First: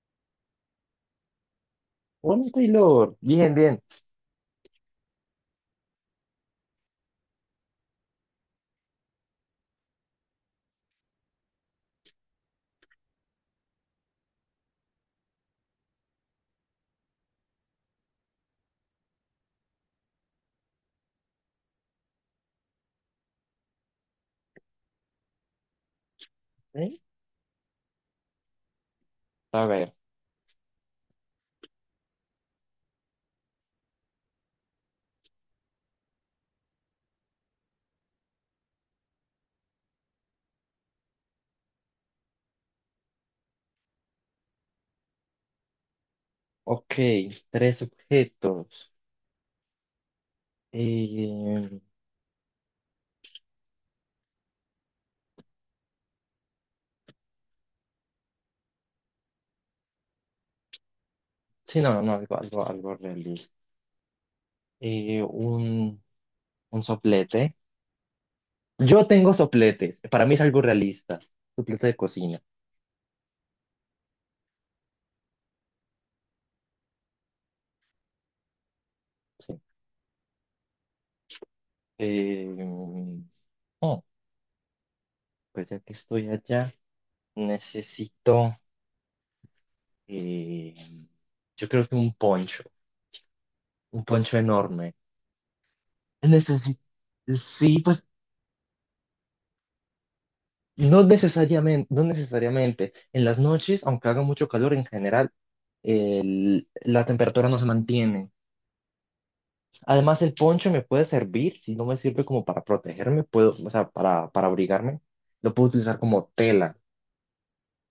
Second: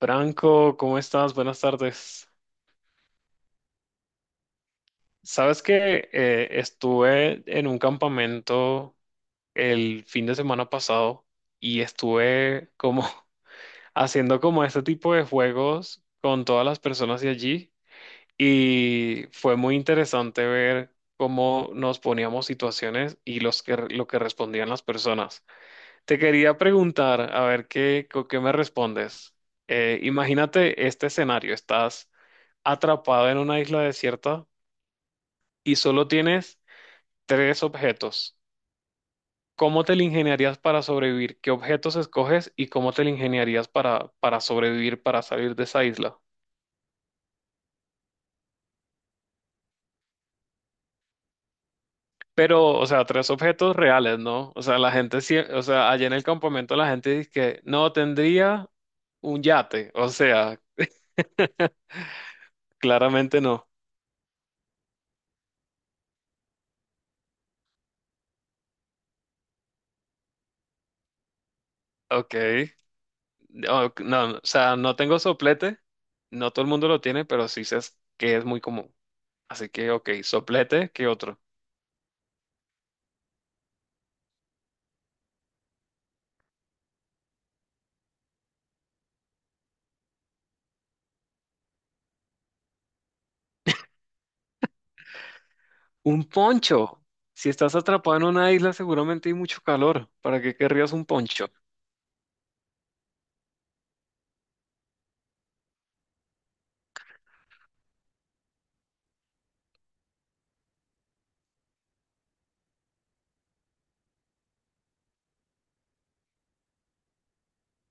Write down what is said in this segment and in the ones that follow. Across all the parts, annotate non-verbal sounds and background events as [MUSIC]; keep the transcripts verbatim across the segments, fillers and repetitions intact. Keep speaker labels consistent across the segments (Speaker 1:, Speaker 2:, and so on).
Speaker 1: Franco, ¿cómo estás? Buenas tardes.
Speaker 2: Hola Taylor, bien, bien.
Speaker 1: Sabes que eh, estuve en un campamento el fin de semana pasado y estuve como [LAUGHS] haciendo como este tipo de juegos con todas las personas de allí y fue muy interesante ver cómo nos poníamos situaciones y los que, lo que respondían las personas. Te quería
Speaker 2: ¿Eh?
Speaker 1: preguntar, a ver qué, co- qué me respondes.
Speaker 2: A ver,
Speaker 1: Eh, imagínate este escenario, estás atrapado en una isla desierta y solo tienes tres objetos. ¿Cómo te la ingeniarías para sobrevivir? ¿Qué objetos escoges y cómo te la ingeniarías para, para sobrevivir, para salir de esa isla?
Speaker 2: ok, tres objetos. Eh,
Speaker 1: Pero, o sea, tres objetos reales, ¿no? O sea, la gente, sie- o sea, allá en el campamento la gente dice que no tendría un yate, o sea,
Speaker 2: sí, no, no, algo, algo, algo
Speaker 1: claramente
Speaker 2: realista.
Speaker 1: no.
Speaker 2: Eh, un, un soplete. Yo tengo sopletes, para mí es algo realista. Soplete de
Speaker 1: Ok.
Speaker 2: cocina,
Speaker 1: No, no, o sea, no tengo soplete, no todo el mundo lo tiene, pero sí sé que es muy común.
Speaker 2: sí.
Speaker 1: Así que, ok, soplete, ¿qué otro?
Speaker 2: Eh, oh, pues ya que estoy allá, necesito, eh, yo creo que un poncho, un poncho enorme.
Speaker 1: Un
Speaker 2: Necesito,
Speaker 1: poncho. Si estás
Speaker 2: sí, pues
Speaker 1: atrapado en una isla, seguramente hay mucho calor. ¿Para qué querrías
Speaker 2: no
Speaker 1: un poncho?
Speaker 2: necesariamente, no necesariamente. En las noches, aunque haga mucho calor en general, el- la temperatura no se mantiene. Además, el poncho me puede servir, si no me sirve como para protegerme, puedo, o sea, para, para abrigarme, lo puedo utilizar como tela,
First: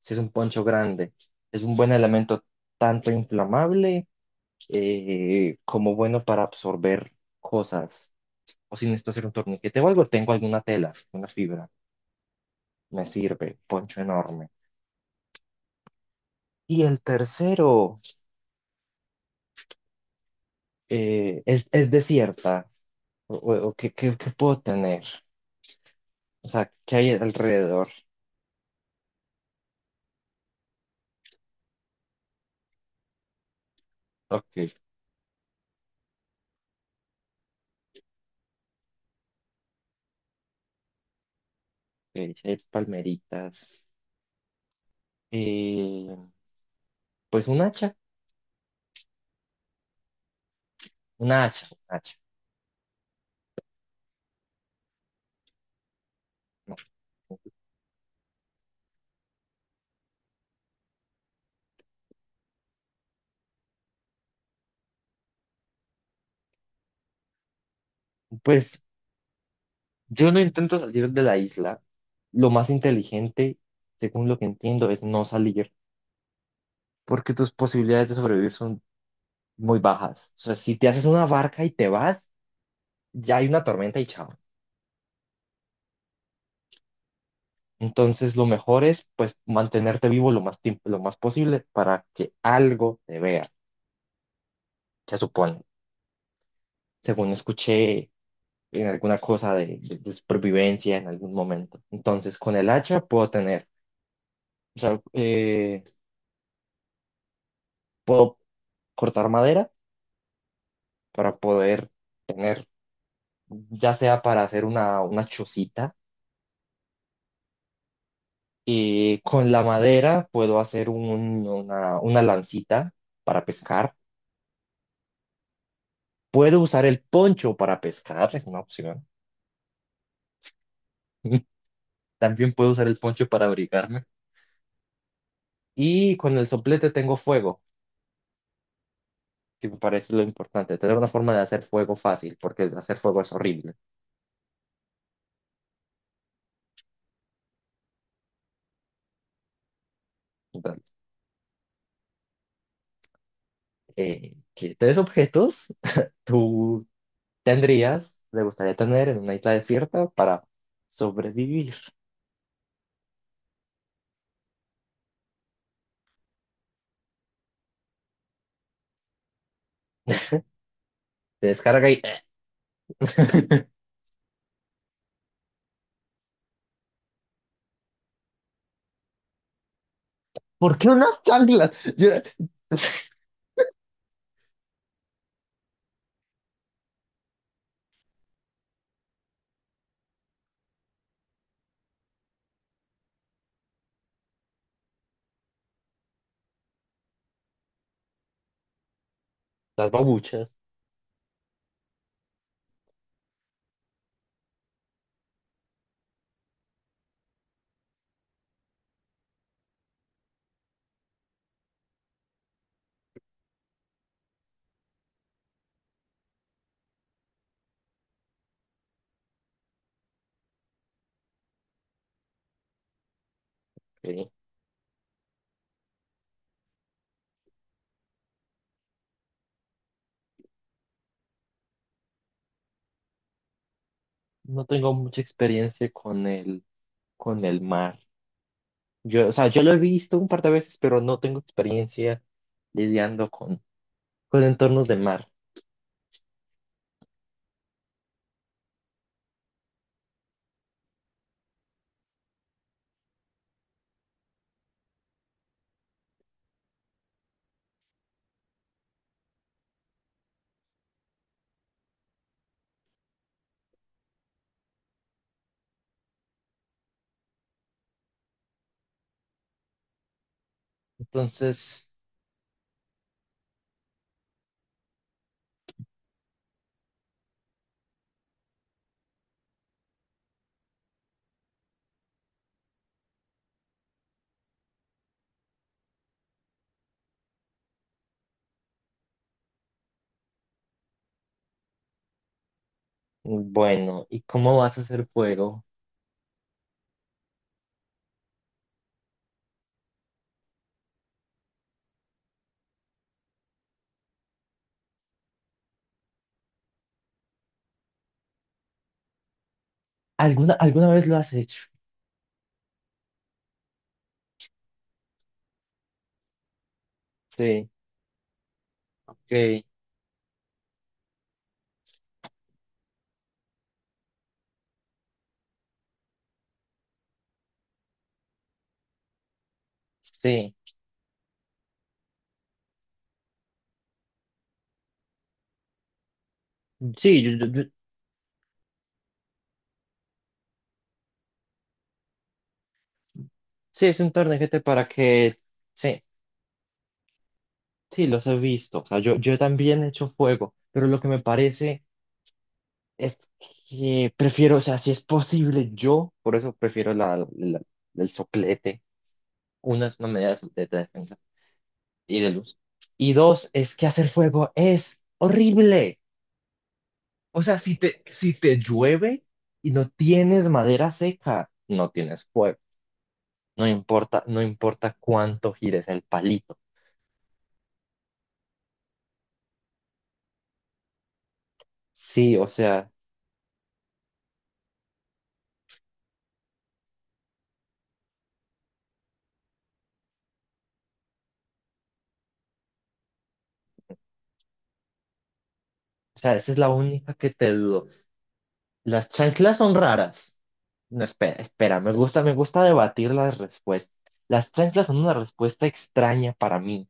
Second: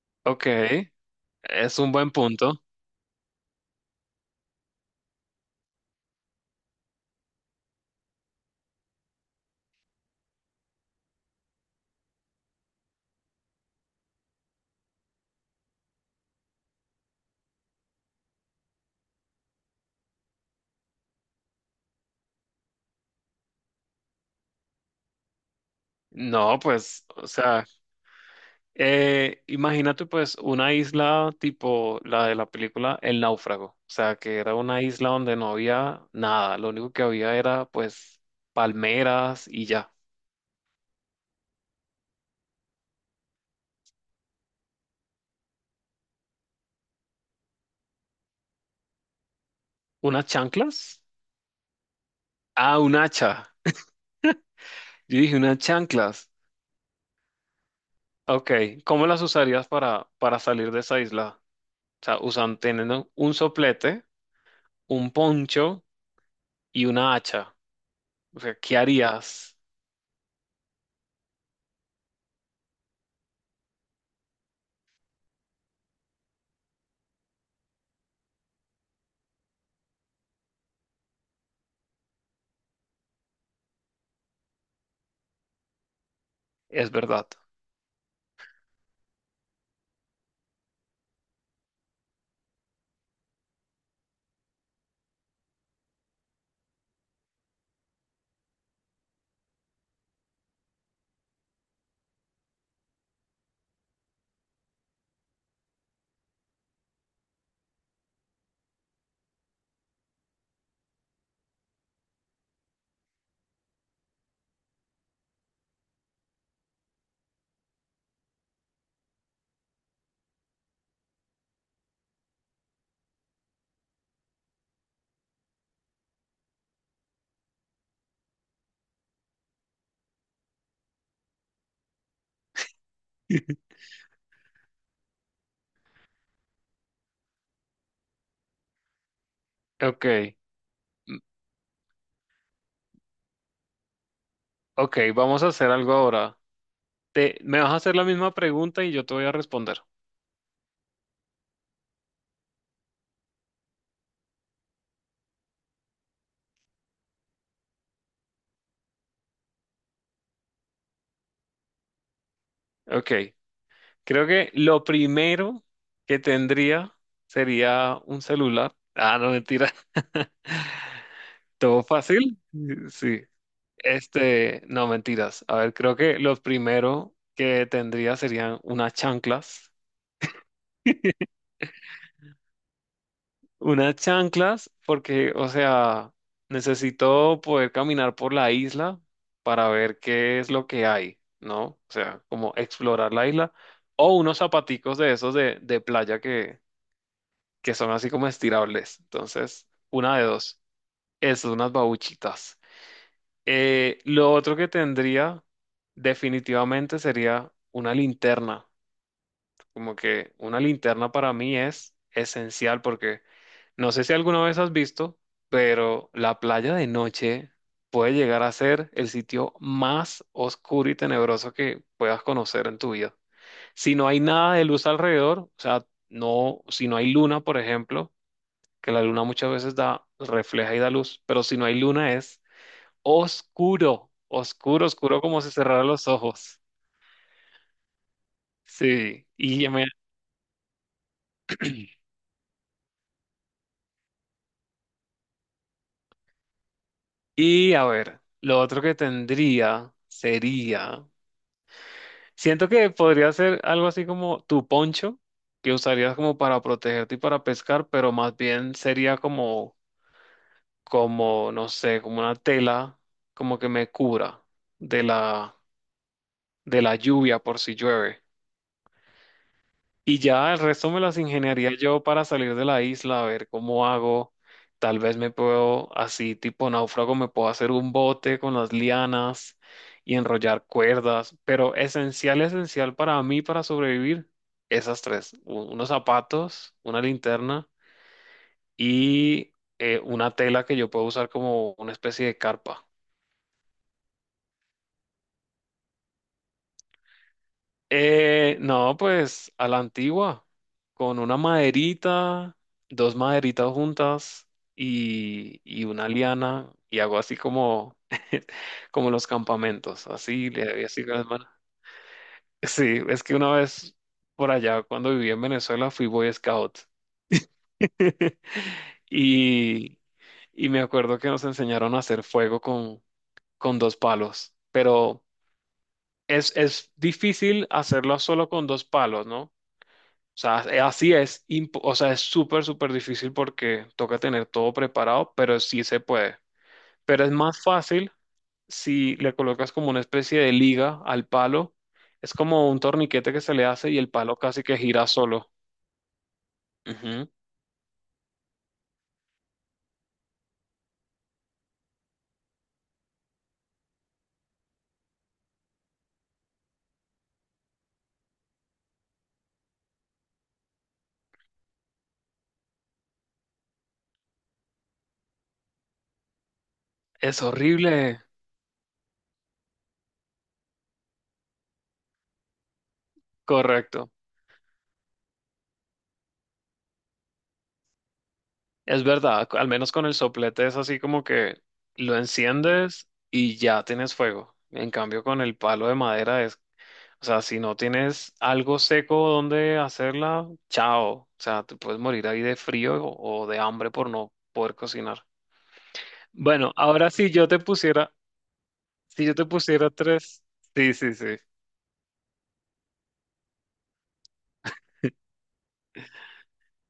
Speaker 2: si es un
Speaker 1: Ok,
Speaker 2: poncho grande. Es un
Speaker 1: es
Speaker 2: buen
Speaker 1: un buen
Speaker 2: elemento
Speaker 1: punto.
Speaker 2: tanto inflamable eh, como bueno para absorber cosas. O si necesito hacer un torniquete o algo, tengo alguna tela, una fibra, me sirve, poncho enorme. Y el tercero. Eh, ¿es, es desierta? ¿O, o- o qué, qué- qué puedo tener? O
Speaker 1: No,
Speaker 2: sea, ¿qué
Speaker 1: pues,
Speaker 2: hay
Speaker 1: o sea,
Speaker 2: alrededor?
Speaker 1: eh, imagínate pues una isla tipo la de la película El Náufrago, o sea, que
Speaker 2: Ok,
Speaker 1: era
Speaker 2: ok,
Speaker 1: una isla donde no había nada, lo único que había era pues palmeras y ya.
Speaker 2: sí hay palmeritas. Eh, pues un hacha,
Speaker 1: ¿Unas chanclas?
Speaker 2: una hacha, un hacha.
Speaker 1: Ah, un hacha. Yo dije unas chanclas.
Speaker 2: No,
Speaker 1: Ok, ¿cómo las usarías para, para salir de esa isla? O sea, usan, teniendo un soplete, un poncho y una hacha. O sea, ¿qué
Speaker 2: pues
Speaker 1: harías?
Speaker 2: yo no intento salir de la isla. Lo más inteligente, según lo que entiendo, es no salir, porque tus posibilidades de sobrevivir son muy bajas. O sea, si te haces una barca y te vas, ya hay una tormenta y chao.
Speaker 1: Es verdad.
Speaker 2: Entonces, lo mejor es, pues, mantenerte vivo lo más tiempo, lo más posible para que algo te vea, se supone, según escuché en alguna cosa de, de- de supervivencia en algún momento. Entonces, con el hacha puedo tener, o sea, eh, puedo cortar madera para poder tener, ya sea para hacer una, una chocita, y con la madera puedo hacer un- una, una lancita para pescar. Puedo usar el poncho para pescar, es una opción. [LAUGHS] También puedo usar el poncho para
Speaker 1: [LAUGHS]
Speaker 2: abrigarme. Y con el soplete tengo fuego, que me
Speaker 1: Ok,
Speaker 2: parece lo importante. Tener una
Speaker 1: mm,
Speaker 2: forma de hacer fuego fácil, porque hacer fuego es horrible.
Speaker 1: ok, vamos a hacer algo ahora. Te, me vas a hacer la misma pregunta y yo te voy a responder.
Speaker 2: Entonces, eh, ¿qué tres objetos [LAUGHS] tú tendrías, te gustaría tener en una isla desierta para sobrevivir?
Speaker 1: Ok, creo que lo primero que tendría sería un celular. Ah, no, mentira. [LAUGHS]
Speaker 2: Te
Speaker 1: ¿Todo
Speaker 2: descarga y...
Speaker 1: fácil? Mm, sí.
Speaker 2: [LAUGHS]
Speaker 1: Este, no, mentiras. A ver, creo que los primero que tendría serían unas chanclas.
Speaker 2: ¿Por qué unas
Speaker 1: [LAUGHS]
Speaker 2: chanclas? Yo-
Speaker 1: Unas chanclas, porque, o sea, necesito poder caminar por la isla para ver qué es lo que hay, ¿no? O sea, como explorar la isla. O unos zapaticos de esos de, de playa que, que son así como estirables. Entonces,
Speaker 2: Las
Speaker 1: una de
Speaker 2: babuchas.
Speaker 1: dos. Es unas babuchitas. Eh, lo otro que tendría definitivamente sería una linterna. Como que una linterna para mí es esencial porque no sé si alguna vez has visto, pero la playa de noche puede llegar a ser el sitio más oscuro y tenebroso que puedas conocer en tu vida. Si no hay
Speaker 2: Ok.
Speaker 1: nada de luz alrededor, o sea, no, si no hay luna, por ejemplo, que la luna muchas veces da, refleja y da luz, pero si no hay luna es oscuro,
Speaker 2: No
Speaker 1: oscuro,
Speaker 2: tengo mucha
Speaker 1: oscuro como si cerrara
Speaker 2: experiencia
Speaker 1: los
Speaker 2: con
Speaker 1: ojos.
Speaker 2: el, con el mar.
Speaker 1: Sí,
Speaker 2: Yo, o sea,
Speaker 1: y,
Speaker 2: yo
Speaker 1: ya
Speaker 2: lo he
Speaker 1: me-
Speaker 2: visto un par de veces, pero no tengo experiencia lidiando con, con entornos de mar.
Speaker 1: y a ver, lo otro que tendría sería, siento que podría ser algo así como tu poncho, que usarías como para protegerte y para pescar, pero más bien sería como, como, no sé, como una tela, como que me cubra de la, de la lluvia por si llueve. Y ya el resto me las ingeniaría
Speaker 2: Entonces,
Speaker 1: yo para salir de la isla, a ver cómo hago. Tal vez me puedo, así tipo náufrago, me puedo hacer un bote con las lianas y enrollar cuerdas. Pero esencial, esencial para mí, para sobrevivir, esas tres. u- Unos zapatos, una linterna y eh, una tela que yo puedo usar como una especie de carpa.
Speaker 2: bueno, ¿y cómo vas a hacer fuego?
Speaker 1: Eh, no, pues a la antigua, con una maderita, dos maderitas juntas y, y una liana, y hago así como, [LAUGHS] como los campamentos, así
Speaker 2: ¿Alguna,
Speaker 1: le doy
Speaker 2: alguna
Speaker 1: así
Speaker 2: vez lo
Speaker 1: con las
Speaker 2: has
Speaker 1: manos.
Speaker 2: hecho?
Speaker 1: Sí, es que una vez por allá, cuando viví en Venezuela, fui Boy Scout.
Speaker 2: Sí,
Speaker 1: [LAUGHS]
Speaker 2: ok,
Speaker 1: Y, y me acuerdo que nos enseñaron a hacer fuego con, con dos palos, pero es, es difícil hacerlo solo con dos palos, ¿no? O
Speaker 2: sí.
Speaker 1: sea, es- así es, imp- o sea, es súper, súper difícil porque toca tener todo preparado, pero sí se puede.
Speaker 2: Sí,
Speaker 1: Pero
Speaker 2: yo,
Speaker 1: es
Speaker 2: yo-
Speaker 1: más
Speaker 2: yo-
Speaker 1: fácil si le colocas como una especie de liga al palo. Es como un torniquete que se le
Speaker 2: sí,
Speaker 1: hace y
Speaker 2: es
Speaker 1: el
Speaker 2: un
Speaker 1: palo
Speaker 2: torniquete
Speaker 1: casi que
Speaker 2: para
Speaker 1: gira
Speaker 2: que...
Speaker 1: solo.
Speaker 2: Sí,
Speaker 1: Ujú.
Speaker 2: sí, los he visto. O sea, yo, yo también he hecho fuego, pero lo que me parece es que prefiero, o sea, si es posible, yo, por eso prefiero la, la- el soplete, unas medidas de defensa. Y de luz. Y dos, es que hacer fuego es horrible.
Speaker 1: Es
Speaker 2: O sea, si te,
Speaker 1: horrible.
Speaker 2: si te llueve y no tienes madera seca, no tienes fuego. No
Speaker 1: Correcto.
Speaker 2: importa, no importa cuánto gires el palito.
Speaker 1: Es verdad, al menos con el soplete es así como que lo
Speaker 2: Sí, o sea,
Speaker 1: enciendes y ya tienes fuego. En cambio, con el palo de madera es, o sea, si no tienes algo seco donde hacerla, chao. O sea, te puedes morir ahí de frío o, o de hambre por no poder cocinar.
Speaker 2: o sea, esa es la
Speaker 1: Bueno, ahora
Speaker 2: única que
Speaker 1: si yo
Speaker 2: te
Speaker 1: te
Speaker 2: dudo.
Speaker 1: pusiera,
Speaker 2: Las
Speaker 1: si yo te
Speaker 2: chanclas son
Speaker 1: pusiera
Speaker 2: raras.
Speaker 1: tres, sí,
Speaker 2: No,
Speaker 1: sí, sí.
Speaker 2: espera, espera, me gusta, me gusta debatir las respuestas. Las chanclas son una respuesta extraña para mí.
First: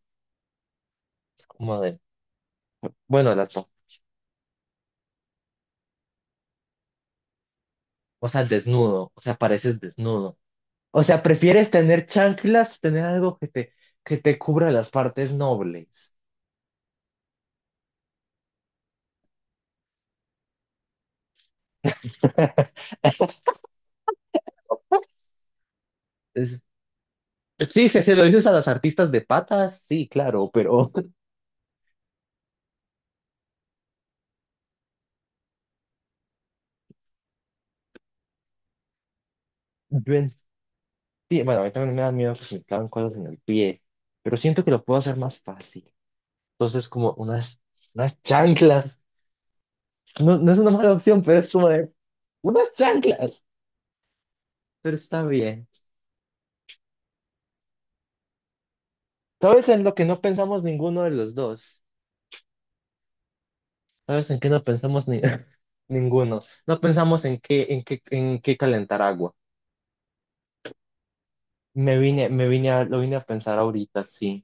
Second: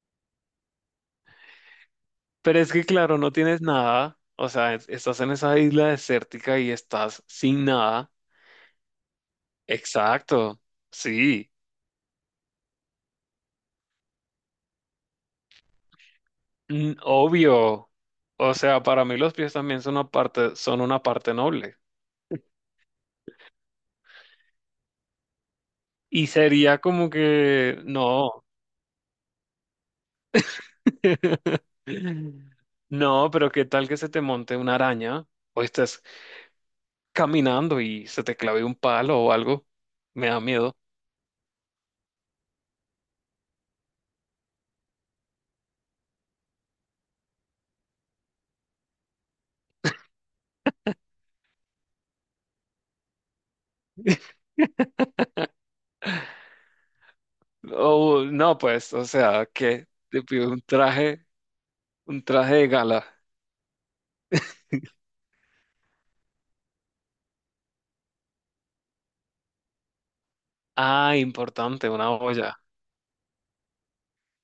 Speaker 2: Como de,
Speaker 1: Pero es que claro, no
Speaker 2: bueno, las,
Speaker 1: tienes nada. O sea, es- estás en esa isla desértica y estás sin nada.
Speaker 2: o sea, desnudo, o sea, pareces desnudo.
Speaker 1: Exacto.
Speaker 2: O sea,
Speaker 1: Sí.
Speaker 2: prefieres tener chanclas, tener algo que te, que te cubra las partes nobles.
Speaker 1: Mm, obvio. O sea, para mí los pies también son una parte, son una parte noble. Y
Speaker 2: Es-
Speaker 1: sería como que
Speaker 2: sí, si se lo
Speaker 1: no.
Speaker 2: dices a las artistas de patas, sí, claro, pero
Speaker 1: [LAUGHS] No, pero ¿qué tal que se te monte una araña? O estás caminando y se te clave un palo o algo.
Speaker 2: yo
Speaker 1: Me da miedo.
Speaker 2: entiendo, bueno, a mí también me da miedo que se me claven cosas en el pie, pero siento que lo puedo hacer más fácil. Entonces, como unas, unas chanclas, no, no es una mala opción, pero es como de unas chanclas, pero está
Speaker 1: [LAUGHS]
Speaker 2: bien.
Speaker 1: O no, pues, o sea,
Speaker 2: Todo eso es
Speaker 1: que
Speaker 2: lo que no
Speaker 1: te pido un
Speaker 2: pensamos ninguno de
Speaker 1: traje,
Speaker 2: los dos.
Speaker 1: un traje de gala.
Speaker 2: ¿Sabes en qué no pensamos ni- [LAUGHS] ninguno? No pensamos en qué, en qué, en qué calentar agua.
Speaker 1: Ah, importante,
Speaker 2: Me
Speaker 1: una
Speaker 2: vine, me
Speaker 1: olla.
Speaker 2: vine a, lo vine a pensar ahorita, sí.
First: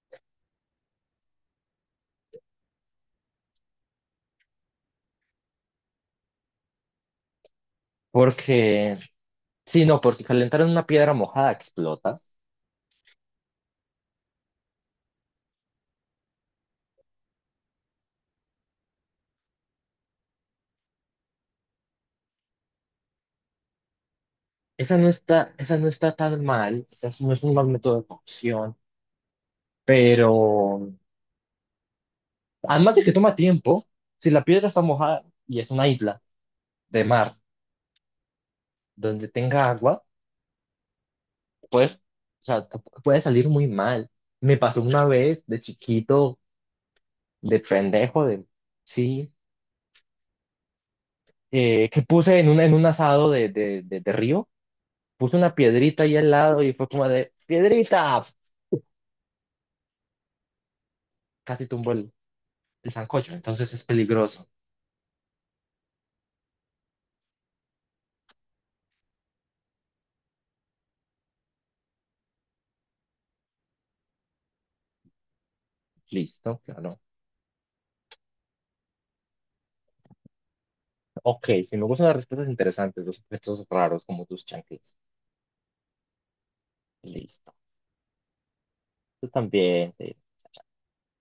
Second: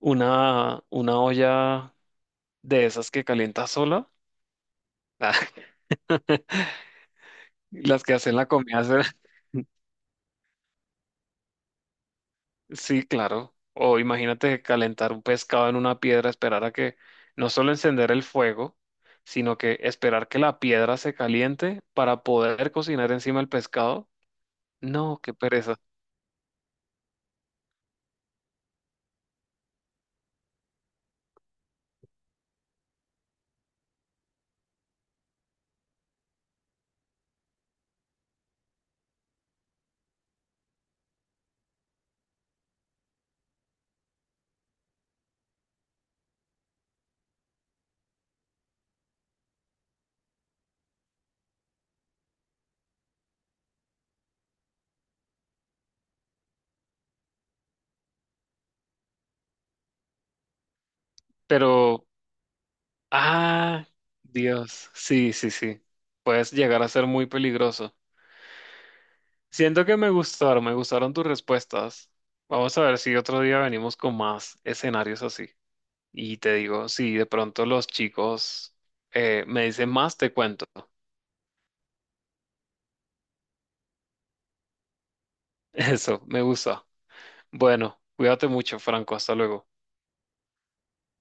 Speaker 1: Una, una olla de esas que calienta sola. [LAUGHS] Las que hacen la comida
Speaker 2: Porque,
Speaker 1: sola. [LAUGHS]
Speaker 2: sí, no, porque calentar en una piedra mojada explota.
Speaker 1: Sí, claro. O imagínate calentar un pescado en una piedra, esperar a que no solo encender el fuego, sino que esperar que la piedra se caliente para poder cocinar encima el pescado.
Speaker 2: Esa no
Speaker 1: No, qué
Speaker 2: está, esa
Speaker 1: pereza.
Speaker 2: no está tan mal, esa es- no es un mal método de cocción, pero además de que toma tiempo, si la piedra está mojada y es una isla de mar donde tenga agua, pues, o sea, puede salir muy mal. Me pasó una vez de chiquito de pendejo, de, sí, eh, que puse en un, en un asado de, de, de, de río, puse una piedrita ahí al lado y fue como de, piedrita, casi tumbó
Speaker 1: Pero,
Speaker 2: el, el sancocho, entonces es
Speaker 1: ah,
Speaker 2: peligroso.
Speaker 1: Dios, sí, sí, sí. Puedes llegar a ser muy peligroso. Siento que me gustaron, me gustaron tus respuestas. Vamos a ver si otro día venimos con más escenarios así. Y te
Speaker 2: Listo,
Speaker 1: digo,
Speaker 2: claro.
Speaker 1: si de pronto los chicos eh, me dicen más, te cuento.
Speaker 2: Ok, si me gustan las respuestas interesantes, los objetos raros como tus chanclas.
Speaker 1: [LAUGHS] Eso, me gusta.
Speaker 2: Listo.
Speaker 1: Bueno, cuídate mucho, Franco.
Speaker 2: Tú
Speaker 1: Hasta luego.
Speaker 2: también. Sí.